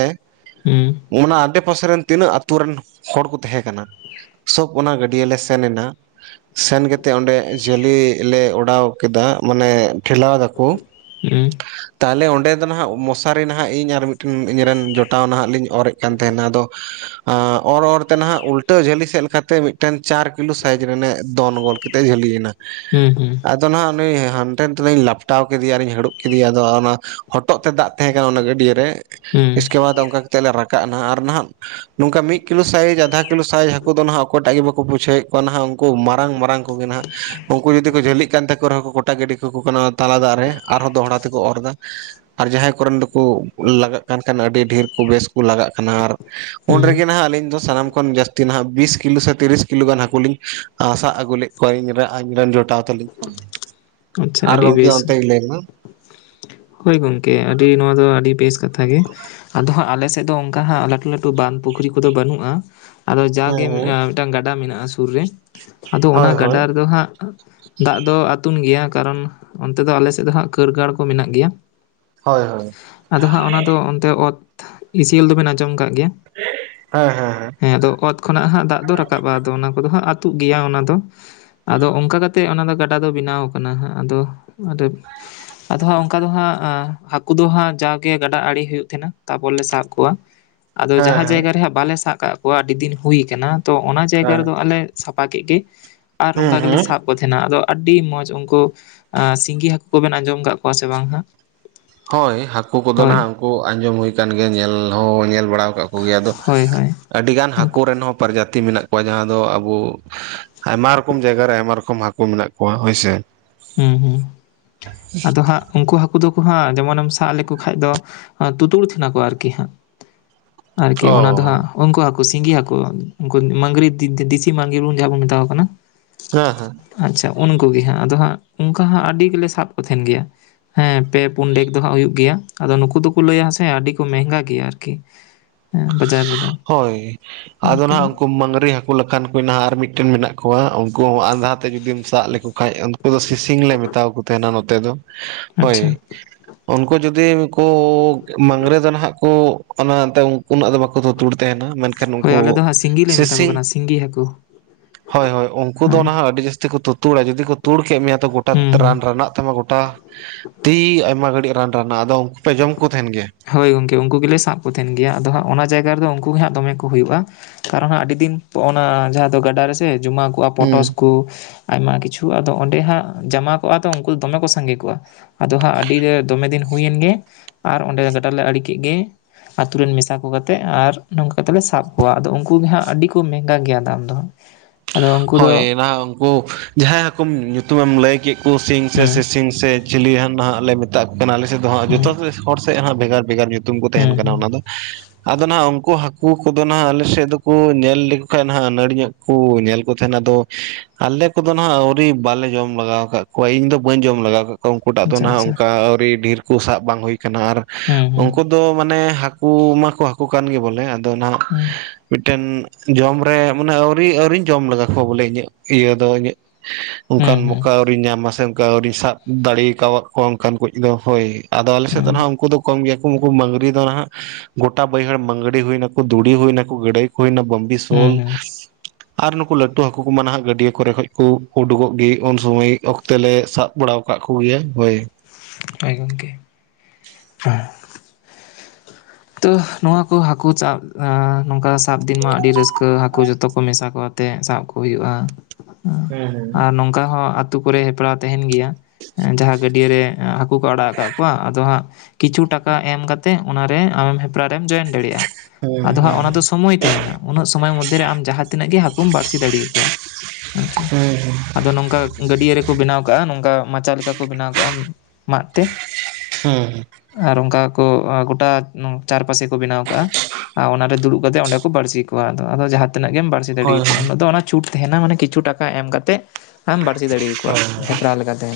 ᱚᱱᱟ ᱟᱰᱮ ᱯᱟᱥᱮ ᱨᱮᱱ ᱛᱤᱱᱟᱹᱜ ᱟ. ᱛᱩ ᱨᱮᱱ ᱦᱚᱲ ᱠᱚ ᱛᱟᱦᱮᱸ ᱠᱟᱱᱟ ᱥᱚᱵᱽ ᱚᱱᱟ ᱜᱟᱹᱰᱤ ᱴᱤᱭᱟᱹ ᱟᱞ ᱞᱮ ᱥᱮᱱ ᱮᱱᱟ ᱥᱮᱱ ᱠᱟᱛᱮᱫ ᱚᱸᱰᱮ ᱡᱷᱟᱹᱞᱤ ᱞᱮ ᱚᱰᱟᱣ ᱠᱮᱫᱟ ᱢᱟᱱᱮ ᱴᱷᱮᱞᱟᱣ ᱮᱫᱟ ᱠᱚ ᱦᱮᱸ [inaudible] ᱛᱟᱦᱚᱞᱮ ᱚᱸᱰᱮ ᱫᱚ ᱱᱟᱦᱟᱸᱜ ᱢᱚᱥᱟᱨᱤ ᱱᱟᱦᱟᱜ ᱤᱧ ᱟᱨ ᱢᱤᱫᱴᱮᱱ ᱤᱧᱨᱮᱱ ᱡᱚᱴᱟᱣ ᱱᱟᱦᱟᱜ ᱞᱤᱧ ᱚᱨᱮᱫ ᱠᱟᱱ ᱛᱟᱦᱮᱱᱟ ᱟᱫᱚ ᱚᱨ ᱚᱨ ᱛᱮ ᱱᱟᱦᱟᱜ ᱩᱞᱴᱟᱹ ᱡᱷᱟᱹᱞᱤ ᱥᱮᱫ ᱞᱮᱠᱟᱛᱮ ᱢᱤᱫ ᱢᱤᱫᱴᱮᱱ ᱪᱟᱨ ᱠᱤᱞᱳ ᱥᱟᱭᱤᱡᱽ ᱫᱚᱱ ᱜᱚᱞ ᱠᱟᱛᱮᱫ ᱡᱷᱟᱹᱞᱤᱭ ᱮᱱᱟ᱾ ᱦᱩᱸ ᱦᱩᱸ ᱟᱫᱚ ᱱᱟᱜ ᱩᱱᱤ ᱦᱟᱱᱛᱮ ᱱᱟᱛᱮ ᱫᱚᱧ ᱞᱟᱯᱴᱟᱣ ᱠᱮᱫᱮᱭᱟ ᱟᱨᱤᱧ ᱦᱟᱹᱲᱩᱵ ᱠᱮᱫᱮᱭᱟ ᱟᱫᱚ ᱚᱱᱟ ᱦᱚᱴᱚᱜ ᱛᱮ ᱫᱟᱜ ᱛᱟᱦᱮᱸ ᱠᱟᱱᱟ ᱚᱱᱟ ᱜᱟᱹᱰᱭᱟᱹ ᱨᱮ ᱦᱩᱸ ᱦᱩᱸ ᱤᱥᱠᱮ ᱵᱟᱫᱽ ᱚᱱᱠᱟ ᱠᱟᱛᱮᱫ ᱞᱮ ᱨᱟᱠᱟᱵ ᱱᱟ ᱟᱨ ᱱᱟᱦᱱᱟᱜ ᱱᱚᱝᱠᱟ ᱢᱤᱫ ᱠᱤᱞᱳ ᱥᱟᱭᱤᱡᱽ ᱟᱫᱷᱟ ᱠᱤᱞᱳ ᱥᱟᱭᱤᱡᱽ ᱦᱟᱹᱠᱩ ᱫᱚ ᱱᱟᱦᱟᱸᱜ ᱚᱠᱚᱭᱴᱟᱜ ᱜᱮ ᱵᱟᱠᱚ ᱵᱩᱡᱷᱟᱹᱣᱮᱫ ᱠᱚᱣᱟ ᱱᱟᱦᱟᱸᱜ ᱩᱱᱠᱩ ᱢᱟᱨᱟᱝ ᱢᱟᱨᱟᱝ ᱠᱚᱜᱮ ᱱᱟᱦᱟᱸᱜ ᱩᱱᱠᱩ ᱡᱩᱫᱤ ᱠᱚ ᱡᱷᱟᱹᱞᱤᱜ ᱠᱟᱱ ᱛᱟᱠᱚ ᱨᱮᱦᱚᱸ ᱠᱚᱴᱟ ᱜᱟᱹᱰᱤ ᱠᱚ ᱠᱟᱱᱟ ᱛᱟᱞᱟ ᱫᱟᱜ ᱨᱮ ᱟᱨᱦᱚᱸ ᱫᱚᱦᱲᱟ ᱛᱮᱠᱚ ᱚᱨ ᱮᱫᱟ ᱟᱨ ᱡᱟᱦᱟᱸᱭ ᱠᱚᱨᱮᱱ ᱫᱚᱠᱚ ᱞᱟᱜᱟᱜ ᱠᱟᱱ ᱠᱷᱟᱱ ᱟᱹᱰᱤ ᱰᱷᱮᱨ ᱠᱚ ᱵᱮᱥ ᱠᱚ ᱞᱟᱜᱟᱜ ᱠᱟᱱᱟ ᱟᱨ ᱦᱩᱸ ᱩᱱᱨᱮᱜᱮ ᱱᱟᱦᱟᱸᱜ ᱟᱹᱞᱤᱧ ᱫᱚ ᱥᱟᱱᱟᱢ ᱠᱷᱚᱱ ᱡᱟᱹᱥᱛᱤ ᱱᱟᱦᱟᱸᱜ ᱵᱤᱥ ᱠᱤᱞᱳ ᱥᱮ ᱛᱤᱨᱤᱥ ᱠᱤᱞᱳ ᱜᱟᱱ ᱦᱟᱹᱠᱩ ᱞᱤᱧ ᱥᱟᱵᱽ ᱟᱹᱜᱩ ᱞᱮᱫ ᱠᱚᱣᱟ ᱤᱧ ᱟᱧᱨᱮᱱ ᱡᱚᱴᱟᱣ ᱛᱟᱹᱞᱤᱧ ᱠᱚ ᱟᱪᱪᱷᱟ ᱟᱨ ᱟᱹᱰᱤ ᱜᱚᱢᱠᱮ ᱵᱮᱥ ᱚᱱᱛᱮ ᱜᱮ ᱞᱟ. ᱭ ᱢᱮ ᱦᱳᱭ ᱜᱚᱢᱠᱮ ᱟᱹᱰᱤ ᱱᱚᱣᱟ ᱫᱚ ᱟᱹᱰᱤ ᱵᱮᱥ ᱠᱟᱛᱷᱟ ᱜᱮ ᱟᱫᱚ ᱦᱟᱸᱜ ᱟᱞᱮ ᱥᱮᱫ ᱫᱚ ᱚᱱᱠᱟ ᱦᱟᱸᱜ ᱞᱟᱹᱴᱩ ᱞᱟᱹᱴᱩ ᱵᱟᱸᱫᱽ ᱯᱩᱠᱷᱨᱤ ᱠᱚᱫᱚ ᱵᱟᱹᱱᱩᱜᱼᱟ ᱟᱫᱚ ᱦᱮᱸ ᱡᱟᱜᱮ ᱦᱮᱸ ᱢᱤᱫᱴᱟᱝ ᱜᱟᱰᱟ ᱢᱮᱱᱟᱜᱼᱟ ᱥᱩᱨ ᱨᱮ ᱟᱫᱚ ᱚᱱᱟ ᱦᱳᱭ ᱦᱳᱭ ᱜᱟᱰᱟ ᱨᱮᱫᱚ ᱦᱟᱸᱜ ᱫᱟᱜ ᱫᱚ ᱟᱛᱩᱱ ᱜᱮᱭᱟ ᱠᱟᱨᱚᱱ ᱚᱱᱛᱮ ᱫᱚ ᱟᱞᱮ ᱥᱮᱫ ᱫᱚ ᱦᱟᱸᱜ ᱠᱟᱹᱨ ᱜᱟᱲ ᱠᱚ ᱢᱮᱱᱟᱜ ᱜᱮᱭᱟ ᱦᱳᱭ ᱦᱳᱭ ᱟᱫᱚ ᱦᱟᱸᱜ ᱚᱱᱟ ᱫᱚ ᱚᱱᱛᱮ ᱚᱛ ᱤᱥᱮᱞ ᱫᱚᱵᱤᱱ ᱟᱸᱡᱚᱢ ᱠᱟᱫ ᱜᱮᱭᱟ ᱦᱮᱸ ᱦᱮᱸ ᱦᱮᱸ ᱟᱫᱚ ᱚᱛ ᱠᱷᱚᱱᱟᱜ ᱦᱟᱸᱜ ᱫᱟᱜ ᱫᱚ ᱨᱟᱠᱟᱵ ᱟ ᱟᱫᱚ ᱚᱱᱟ ᱠᱚᱫᱚ ᱦᱟᱸᱜ ᱟᱹᱛᱩᱜ ᱜᱮᱭᱟ ᱚᱱᱟ ᱫᱚ ᱟᱫᱚ ᱚᱱᱠᱟ ᱠᱟᱛᱮᱜ ᱚᱱᱟ ᱫᱚ ᱜᱟᱰᱟ ᱫᱚ ᱵᱮᱱᱟᱣ ᱟᱠᱟᱱᱟᱜ ᱦᱟᱸᱜ ᱟᱫᱚ ᱟᱫᱚᱜ ᱚᱱᱠᱟ ᱫᱚ ᱦᱟᱸᱜ ᱦᱟᱹᱠᱩ ᱫᱚ ᱦᱟᱸᱜ ᱡᱟᱜᱮ ᱜᱟᱰᱟ ᱟᱲᱮ ᱦᱩᱭᱩᱜ ᱛᱟᱦᱮᱸᱱᱟ ᱛᱟᱯᱚᱨ ᱞᱮ ᱥᱟᱵ ᱠᱚᱣᱟ ᱟᱫᱚ ᱦᱮᱸ ᱡᱟᱦᱟᱸ ᱡᱟᱭᱜᱟ ᱨᱮ ᱦᱟᱸᱜ ᱵᱟᱞᱮ ᱥᱟᱵ ᱠᱟᱫ ᱠᱚᱣᱟ ᱟ ᱫᱤᱱ ᱦᱩᱭ ᱟᱠᱟᱱᱟ ᱛᱚ ᱚᱱᱟ ᱡᱟᱭᱜᱟ ᱦᱮᱸ ᱨᱮᱫᱚ ᱟᱞᱮ ᱥᱟᱯᱷᱟ ᱠᱮᱫ ᱜᱮ ᱟᱨ ᱦᱮᱸ ᱱᱚᱝᱠᱟ ᱜᱮᱞᱮ ᱦᱮᱸ ᱥᱟᱵ ᱛᱟᱦᱮᱱᱟ ᱟᱫᱚ ᱟᱹᱰᱤ ᱢᱚᱸᱡᱽ ᱩᱱᱠᱩ ᱥᱤᱸᱜᱤ ᱦᱟᱹᱠᱩ ᱠᱚᱵᱮᱱ ᱟᱸᱡᱚᱢ ᱟᱠᱟᱫ ᱠᱚᱣᱟ ᱥᱮ ᱵᱟᱝ ᱦᱟᱸᱜ ᱦᱳᱭ ᱦᱟᱹᱠᱩ ᱠᱚᱫᱚ ᱦᱳᱭ ᱱᱟᱦᱟᱜ ᱩᱱᱠᱩ ᱟᱸᱡᱚᱢ ᱦᱩᱭ ᱟᱠᱟᱱ ᱜᱮᱭᱟ ᱧᱮᱞ ᱦᱚᱸ ᱧᱮᱞ ᱵᱟᱲᱟ ᱟᱠᱟᱫ ᱠᱚᱜᱮᱭᱟ ᱟᱫᱚ ᱦᱳᱭ ᱦᱳᱭ ᱟᱹᱰᱤ ᱜᱟᱱ ᱦᱟᱹᱠᱩ ᱩᱱᱠᱩ ᱨᱮᱱ ᱦᱚᱸ ᱯᱨᱚᱡᱟᱛᱤ ᱢᱮᱱᱟᱜ ᱠᱚᱣᱟ ᱡᱟᱦᱟᱸ ᱫᱚ ᱟᱵᱚ ᱟᱭᱢᱟ ᱨᱚᱠᱚᱢ ᱡᱟᱭᱜᱟ ᱨᱮ ᱟᱭᱢᱟ ᱨᱚᱠᱚᱢ ᱦᱟᱠᱩ ᱢᱮᱱᱟᱜ ᱠᱚᱣᱟ ᱦᱳᱭ ᱥᱮ ᱦᱩᱸ ᱦᱩᱸ [unintelligible] ᱛᱚ ᱦᱟᱸᱜ ᱩᱱᱠᱩ ᱦᱟᱹᱠᱩ ᱫᱚᱠᱚ ᱦᱟᱸᱜ ᱡᱮᱢᱚᱱ ᱮᱢ ᱥᱟᱵ ᱞᱮᱠᱚ ᱠᱷᱟᱱ ᱫᱚ ᱛᱩᱛᱩᱨ ᱛᱟᱦᱮᱱᱟ ᱠᱚ ᱟᱨᱠᱤ ᱦᱟᱸᱜ ᱟᱨᱠᱤ ᱚᱱᱟ ᱫᱚ ᱚ ᱦᱟᱸᱜ, ᱩᱱᱠᱩ ᱦᱟᱹᱠᱩ ᱥᱤᱸᱜᱤ ᱦᱟᱹᱠᱩ ᱩᱱᱠᱩ ᱢᱟᱸᱜᱽᱨᱤ ᱫᱮᱥᱤ ᱢᱟᱸᱜᱽᱨᱤ ᱵᱚ ᱡᱟᱦᱟᱸ ᱵᱚᱱ ᱢᱮᱛᱟᱣᱟ ᱠᱚ ᱠᱟᱱᱟ ᱦᱮᱸ ᱦᱮᱸ ᱟᱪᱪᱷᱟ ᱩᱱᱠᱩᱜᱮ ᱦᱟᱸᱜ ᱟᱫᱚ ᱦᱟᱸᱜ ᱚᱱᱠᱟ ᱦᱟᱸᱜ ᱟᱹᱰᱤ ᱜᱮᱞᱮ ᱥᱟᱵ ᱠᱚ ᱛᱟᱦᱮᱱ ᱜᱮᱭᱟ ᱦᱮᱸ ᱯᱮ ᱯᱩᱱ ᱰᱮᱠ ᱫᱚ ᱦᱟᱸᱜ ᱦᱩᱭᱩᱜ ᱜᱮᱭᱟ ᱟᱫᱚ ᱱᱩᱠᱩ ᱫᱚᱠᱚ ᱞᱟᱹᱭᱟ ᱥᱮ ᱟᱹᱰᱤ ᱠᱚ ᱢᱮᱸᱦᱜᱟ ᱜᱮᱭᱟ ᱟᱨᱠᱤ ᱦᱮᱸ ᱵᱟᱡᱟᱨ ᱨᱮᱫᱚ ᱦᱳᱭ ᱟᱫᱚ ᱱᱟᱜ ᱟᱨᱠᱤ ᱩᱱᱠᱩ ᱢᱟᱝᱜᱽᱨᱤ ᱦᱟᱹᱠᱩ [unintelligible] ᱞᱮᱠᱷᱟᱱ ᱠᱚ ᱱᱟ ᱟᱨ ᱢᱤᱫᱴᱮᱱ ᱢᱮᱱᱟᱜ - ᱠᱚᱣᱟ ᱩᱱᱠᱩ ᱦᱚᱸ ᱟᱸᱫᱷᱟ ᱛᱮ ᱡᱩᱫᱤᱢ ᱥᱟᱵ ᱞᱮᱠᱚ ᱠᱷᱟᱱ ᱩᱱᱠᱩ ᱫᱚ ᱥᱤᱥᱤᱝ ᱞᱮ ᱢᱮᱛᱟᱣᱟ ᱠᱚ ᱛᱟᱦᱮᱱᱟ ᱱᱚᱛᱮ ᱫᱚ᱾ ᱦᱳᱭ ᱟᱪᱪᱷᱟ ᱩᱱᱠᱩ ᱡᱩᱫᱤ ᱠᱚ ᱢᱟᱝᱜᱽᱨᱤ ᱫᱟᱱᱦᱟᱜ ᱠᱚ ᱚᱱᱟ ᱮᱱᱛᱮ ᱩᱱᱟᱹᱜ ᱫᱚ ᱵᱟᱠᱚ ᱛᱩᱛᱩᱲ ᱛᱟᱦᱮᱱᱟ ᱢᱮᱱᱠᱷᱟᱱ ᱦᱳᱭ ᱩᱱᱠᱩ ᱟᱞᱮ ᱫᱚ ᱦᱟᱸᱜ ᱥᱤᱸᱜᱤ ᱞᱮ ᱢᱮᱛᱟ ᱠᱚ ᱥᱤᱥᱤᱝ ᱠᱟᱱᱟ ᱥᱤᱸᱜᱤ ᱦᱟᱹᱠᱩ ᱦᱳᱭ ᱦᱳᱭ ᱩᱱᱠᱩ ᱫᱚ ᱦᱳᱭ ᱱᱟᱦᱟᱜ ᱟᱹᱰᱤ ᱡᱟᱹᱥᱛᱤ ᱠᱚ ᱛᱩ ᱛᱩᱲᱟ ᱡᱩᱫᱤ ᱠᱚ ᱛᱩᱲ ᱠᱮᱫ ᱢᱮᱭᱟ ᱛᱚ ᱜᱚᱴᱟ ᱦᱩᱸ ᱦᱩᱸ ᱨᱟᱱ ᱨᱟᱱᱟᱜ ᱛᱟᱢᱟ ᱜᱚᱴᱟ ᱛᱤ ᱟᱭᱢᱟ ᱜᱷᱟᱹᱲᱤᱡ ᱨᱟᱱ ᱨᱟᱱᱟᱜ ᱟᱫᱚ ᱩᱱᱠᱩ ᱯᱮ ᱡᱚᱢ ᱠᱚ ᱛᱟᱦᱮᱱ ᱜᱮᱭᱟ ᱦᱳᱭ ᱜᱚᱝᱠᱮ ᱩᱱᱠᱩ ᱜᱮᱞᱮ ᱥᱟᱵ ᱠᱚ ᱛᱟᱦᱮᱱ ᱜᱮᱭᱟ ᱟᱫᱚ ᱦᱟᱸᱜ ᱚᱱᱟ ᱡᱟᱭᱜᱟ ᱨᱮᱫᱚ ᱩᱱᱠᱩᱜ ᱜᱮ ᱦᱟᱸᱜ ᱫᱚᱢᱮ ᱠᱚ ᱦᱩᱭᱩᱜᱼᱟ ᱟᱨ ᱦᱚᱸ ᱟᱹᱰᱤ ᱫᱤᱱ ᱚᱱᱟ ᱡᱟᱦᱟᱸ ᱫᱚ ᱜᱟᱰᱟ ᱨᱮᱥᱮ ᱡᱚᱢᱟ ᱠᱚᱜᱼᱟ ᱦᱩᱸ ᱯᱚᱴᱚᱥ ᱠᱚ ᱩᱱᱠᱩ ᱟᱭᱢᱟ ᱠᱤᱪᱷᱩ ᱟᱫᱚ ᱚᱸᱰᱮ ᱦᱟᱸᱜ ᱡᱟᱢᱟ ᱠᱚᱜᱼᱟ ᱛᱚ ᱫᱚ ᱩᱱᱠᱩ ᱫᱚᱢᱮ ᱠᱚ ᱥᱟᱸᱜᱮ ᱠᱚᱜᱼᱟ ᱟᱫᱚ ᱦᱟᱸᱜ ᱟᱹᱰᱤ ᱨᱮ ᱫᱚᱢᱮ ᱫᱤᱱ ᱦᱩᱭᱮᱱ ᱜᱮᱭᱟ᱾ ᱚᱸᱰᱮ ᱜᱟᱰᱟ ᱞᱮ ᱟᱲᱮ ᱠᱮᱫ ᱜᱮ ᱟᱛᱳ ᱨᱮᱱ ᱢᱮᱥᱟ ᱠᱚ ᱠᱟᱛᱮ ᱟᱨ ᱱᱚᱝᱠᱟ ᱠᱟᱛᱮ ᱞᱮ ᱥᱟᱵ ᱠᱚᱣᱟ ᱟᱫᱚ ᱩᱱᱠᱩ ᱜᱮ ᱦᱟᱸᱜ ᱟᱹᱰᱤ ᱠᱚ ᱢᱮᱸᱦᱜᱟ ᱜᱮᱭᱟ ᱫᱟᱢ ᱫᱚ ᱦᱟᱸᱜ᱾ [unintelligible] ᱟᱫᱚ ᱩᱱᱠᱩ ᱫᱚ ᱦᱳᱭ ᱱᱟᱦᱟᱜ ᱩᱱᱠᱩ ᱡᱟᱦᱟᱸᱭ ᱦᱟᱹᱠᱩᱢ ᱧᱩᱛᱩᱢᱮᱢ ᱞᱟᱹᱭ ᱠᱮᱫ ᱠᱚ ᱥᱤᱧ ᱥᱮ ᱦᱩᱸ ᱥᱤᱥᱤᱧ ᱥᱮ, ᱪᱤᱞᱤ ᱦᱟᱱ ᱱᱟᱦᱟᱜ ᱞᱮ ᱢᱮ ᱫᱟᱜ ᱠᱮᱱᱮᱞ ᱟᱞᱮ ᱥᱮᱫ ᱫᱚ ᱦᱟᱜ ᱡᱚᱛᱚ ᱦᱩᱸ ᱜᱮ ᱥᱚᱴ ᱥᱮ ᱦᱟᱜ ᱵᱷᱮᱜᱟᱨ ᱵᱷᱮᱜᱟᱨ ᱧᱩᱛᱩᱢ ᱠᱚ ᱦᱩᱸ ᱛᱟᱦᱮᱸᱱ ᱠᱟᱱᱟ ᱦᱩᱸ ᱚᱱᱟ ᱫᱚ᱾ ᱟᱫᱚ ᱱᱟᱸᱜ ᱩᱝᱠᱩ ᱦᱟᱹᱠᱩ ᱠᱚᱫᱚ ᱱᱟᱜ ᱟᱞᱮᱥᱮᱫ ᱫᱚᱠᱳ ᱧᱮᱞ ᱞᱮᱠᱚ ᱠᱷᱟᱱ ᱦᱟᱜ ᱟᱹᱱᱟᱹᱲᱤ ᱜᱮᱠᱚ ᱧᱮᱞ ᱛᱟᱦᱮᱱᱟ ᱟᱫᱚ ᱟᱞᱮ ᱠᱚᱫᱚ ᱱᱟᱦᱟᱜ ᱟᱹᱣᱨᱤ ᱵᱟᱞᱮ ᱡᱚᱢ ᱞᱮᱟᱜᱟᱣ ᱟᱠᱟᱫ ᱠᱚᱣᱟ ᱤᱧ ᱫᱚ ᱵᱟᱹᱧ ᱡᱚᱢ ᱞᱮᱟᱜᱟᱣ ᱟᱠᱟᱫ ᱠᱚᱣᱟ ᱩᱱᱠᱩ ᱴᱟᱜ ᱫᱚ ᱟᱪᱪᱷᱟ ᱱᱟᱦᱟᱜ ᱟᱪᱪᱷᱟ ᱚᱱᱠᱟ ᱟᱹᱣᱨᱤ ᱰᱷᱮᱨ ᱠᱚ ᱥᱟᱵ ᱵᱟᱝ ᱦᱩᱭ ᱠᱟᱱᱟ ᱟᱨ ᱦᱩᱸ ᱦᱩᱸ ᱩᱱᱠᱩ ᱫᱚ ᱢᱟᱱᱮ ᱦᱟᱹᱠᱩ ᱦᱟᱹᱠᱩ ᱢᱟᱠᱚ ᱦᱟᱹᱠᱩ ᱠᱟᱱ ᱜᱮ ᱵᱚᱞᱮ, ᱟᱫᱚ ᱱᱟᱦᱟᱜ ᱦᱩᱸ ᱢᱤᱫᱴᱮᱱ ᱡᱚᱢ ᱨᱮ ᱢᱟᱱᱮ ᱟᱣᱨᱤ ᱟᱹᱣᱨᱤᱧ ᱡᱚᱢ ᱞᱮᱜᱟ ᱠᱚᱣᱟ ᱵᱚᱞᱮ ᱤᱧᱟᱹᱜ ᱤᱭᱟᱹ ᱫᱚ ᱤᱧᱟᱹᱜ ᱦᱩᱸ ᱚᱱᱠᱟᱱ ᱦᱩᱸ ᱢᱚᱠᱟ ᱟᱹᱣᱨᱤᱧ ᱧᱟᱢᱟ ᱥᱮ ᱚᱱᱠᱟ ᱟᱹᱣᱨᱤᱧ ᱥᱟᱵ ᱫᱟᱲᱮᱣᱟᱠᱟᱫ ᱠᱚᱣᱟ ᱚᱱᱠᱟᱱ ᱠᱚ ᱫᱚ ᱦᱳᱭ᱾ ᱟᱫᱚ ᱟᱞᱮ ᱥᱮᱫ ᱫᱚ ᱦᱩᱸ ᱱᱟᱦᱟᱜ ᱩᱱᱠᱩ ᱫᱚ ᱠᱚᱢ ᱜᱮᱭᱟ, ᱠᱚ ᱩᱱᱠᱩ ᱢᱟᱹᱜᱨᱤ ᱫᱚ ᱦᱟᱸᱜ ᱜᱚᱴᱟ ᱵᱟᱹᱭᱦᱟᱹᱲ ᱢᱟᱸᱹᱜᱽᱲᱤ ᱦᱩᱭ ᱱᱟᱠᱚ ᱫᱩᱲᱤ ᱦᱩᱭ ᱱᱟᱠᱚ ᱜᱟᱹᱲᱟᱹᱭ ᱠᱚ ᱦᱩᱭᱱᱟ ᱵᱟᱢᱵᱤ ᱦᱩᱸ ᱥᱳᱞ᱾ ᱦᱩᱸ ᱟᱨ ᱱᱩᱠᱩ ᱞᱟᱹᱴᱩ ᱦᱟᱹᱠᱩ ᱠᱚᱢᱟ ᱱᱟᱦᱟᱜ ᱜᱟᱹᱰᱭᱟᱹ ᱠᱚᱨᱮ ᱠᱷᱚᱡ ᱠᱚ ᱩᱰᱩᱠᱚᱜ ᱜᱮ ᱩᱱ ᱥᱩᱢᱟᱹᱭ ᱚᱠᱛᱮ ᱞᱮ ᱥᱟᱵ ᱵᱟᱲᱟᱣ ᱟᱠᱟᱫ ᱠᱚᱜᱮᱭᱟ ᱦᱳᱭ᱾ ᱦᱳᱭ ᱜᱚᱝᱠᱮ, [unintelligible] ᱛᱚ ᱱᱚᱶᱟ ᱠᱚ ᱦᱟᱠᱩ ᱥᱟᱵ ᱟᱸᱻ ᱱᱚᱝᱠᱟ ᱥᱟᱵ ᱫᱤᱱ ᱢᱟ ᱟᱹᱰᱤ ᱨᱟᱹᱥᱠᱟᱹ ᱦᱟᱠᱩ ᱡᱚᱛᱚ ᱢᱮᱥᱟ ᱠᱚ ᱟᱛᱮᱫ ᱥᱟᱵ ᱠᱚ ᱦᱩᱭᱩᱜᱼᱟ ᱦᱮᱸ ᱦᱮᱸ ᱟᱨ ᱱᱚᱝᱠᱟ ᱦᱚᱸ ᱟᱛᱩ ᱠᱚᱨᱮ ᱦᱮᱯᱨᱟᱣ ᱛᱟᱦᱮᱱ ᱜᱮᱭᱟ ᱡᱟᱦᱟᱸ ᱜᱟᱹᱰᱭᱟᱹ ᱨᱮ ᱦᱟᱠᱩ ᱠᱚ ᱟᱲᱟᱜ ᱠᱟᱜ ᱠᱚᱣᱟ ᱟᱫᱚ ᱦᱟᱸᱜ ᱠᱤᱪᱷᱩ ᱴᱟᱠᱟ ᱮᱢ ᱠᱟᱛᱮᱜ ᱚᱱᱟᱨᱮ ᱟᱢ ᱦᱮᱯᱨᱟᱣ ᱨᱮᱢ ᱡᱚᱭᱮᱱ ᱫᱟᱲᱮᱭᱟᱜᱼᱟ᱾ ᱟᱫᱚ ᱦᱟᱸᱜ ᱚᱱᱟ ᱫᱚ ᱥᱳᱢᱚᱭ ᱛᱟᱦᱮᱸᱱᱟ᱾ ᱩᱱᱟᱹᱜ ᱥᱳᱢᱚᱭ ᱢᱚᱫᱽᱫᱷᱮᱨᱮ ᱟᱢ ᱡᱟᱦᱟ ᱛᱤᱱᱟᱹᱜ ᱜᱮ ᱦᱟᱠᱩᱢ ᱵᱟᱬᱥᱤ ᱫᱟᱲᱮᱭᱟᱠᱳᱣᱟ᱾ [unintelligible] ᱦᱮᱸᱻ ᱟᱫᱚ ᱱᱚᱝᱠᱟ ᱜᱟᱹᱰᱭᱟᱹ ᱨᱮᱠᱚ ᱵᱮᱱᱟᱣ ᱠᱟᱜᱼᱟ᱾ ᱱᱚᱝᱠᱟ ᱢᱟᱪᱟ ᱞᱮᱠᱟ ᱠᱚ ᱵᱮᱱᱟᱣ ᱠᱟᱜᱼᱟ ᱢᱟᱫ ᱛᱮ᱾ ᱦᱩᱸ ᱟᱨ ᱚᱝᱠᱟ ᱠᱚ ᱜᱚᱴᱟ ᱱᱚ ᱪᱟᱨᱯᱟᱥᱮ ᱠᱚ ᱵᱮᱱᱟᱣ ᱠᱟᱜᱼᱟ ᱟᱨ ᱚᱱᱟᱨᱮ ᱫᱩᱲᱩᱜ ᱠᱟᱛᱮᱜ ᱚᱸᱰᱮ ᱠᱚ ᱵᱟᱹᱲᱥᱤ ᱠᱚᱣᱟ ᱟᱫᱚ ᱡᱟᱦᱟ ᱛᱤᱱᱟᱹᱜ ᱜᱮᱢ ᱵᱟᱹᱲᱥᱤ ᱦᱳᱭ ᱫᱟᱲᱮᱭᱟ ᱠᱳᱣᱟ ᱦᱳᱭ ᱩᱱᱟᱹᱜ ᱫᱚ ᱚᱱᱟ ᱪᱷᱩᱴ ᱛᱟᱦᱮᱸᱱᱟ, ᱢᱟᱱᱮ ᱠᱤᱪᱷᱩ ᱴᱟᱠᱟ ᱮᱢ ᱠᱟᱛᱮᱜ ᱟᱢ ᱵᱟᱹᱲᱥᱤ ᱫᱟᱲᱮᱭᱟᱠᱚᱣᱟ᱾ ᱦᱮᱯᱨᱟᱣ ᱞᱮᱠᱟᱛᱮ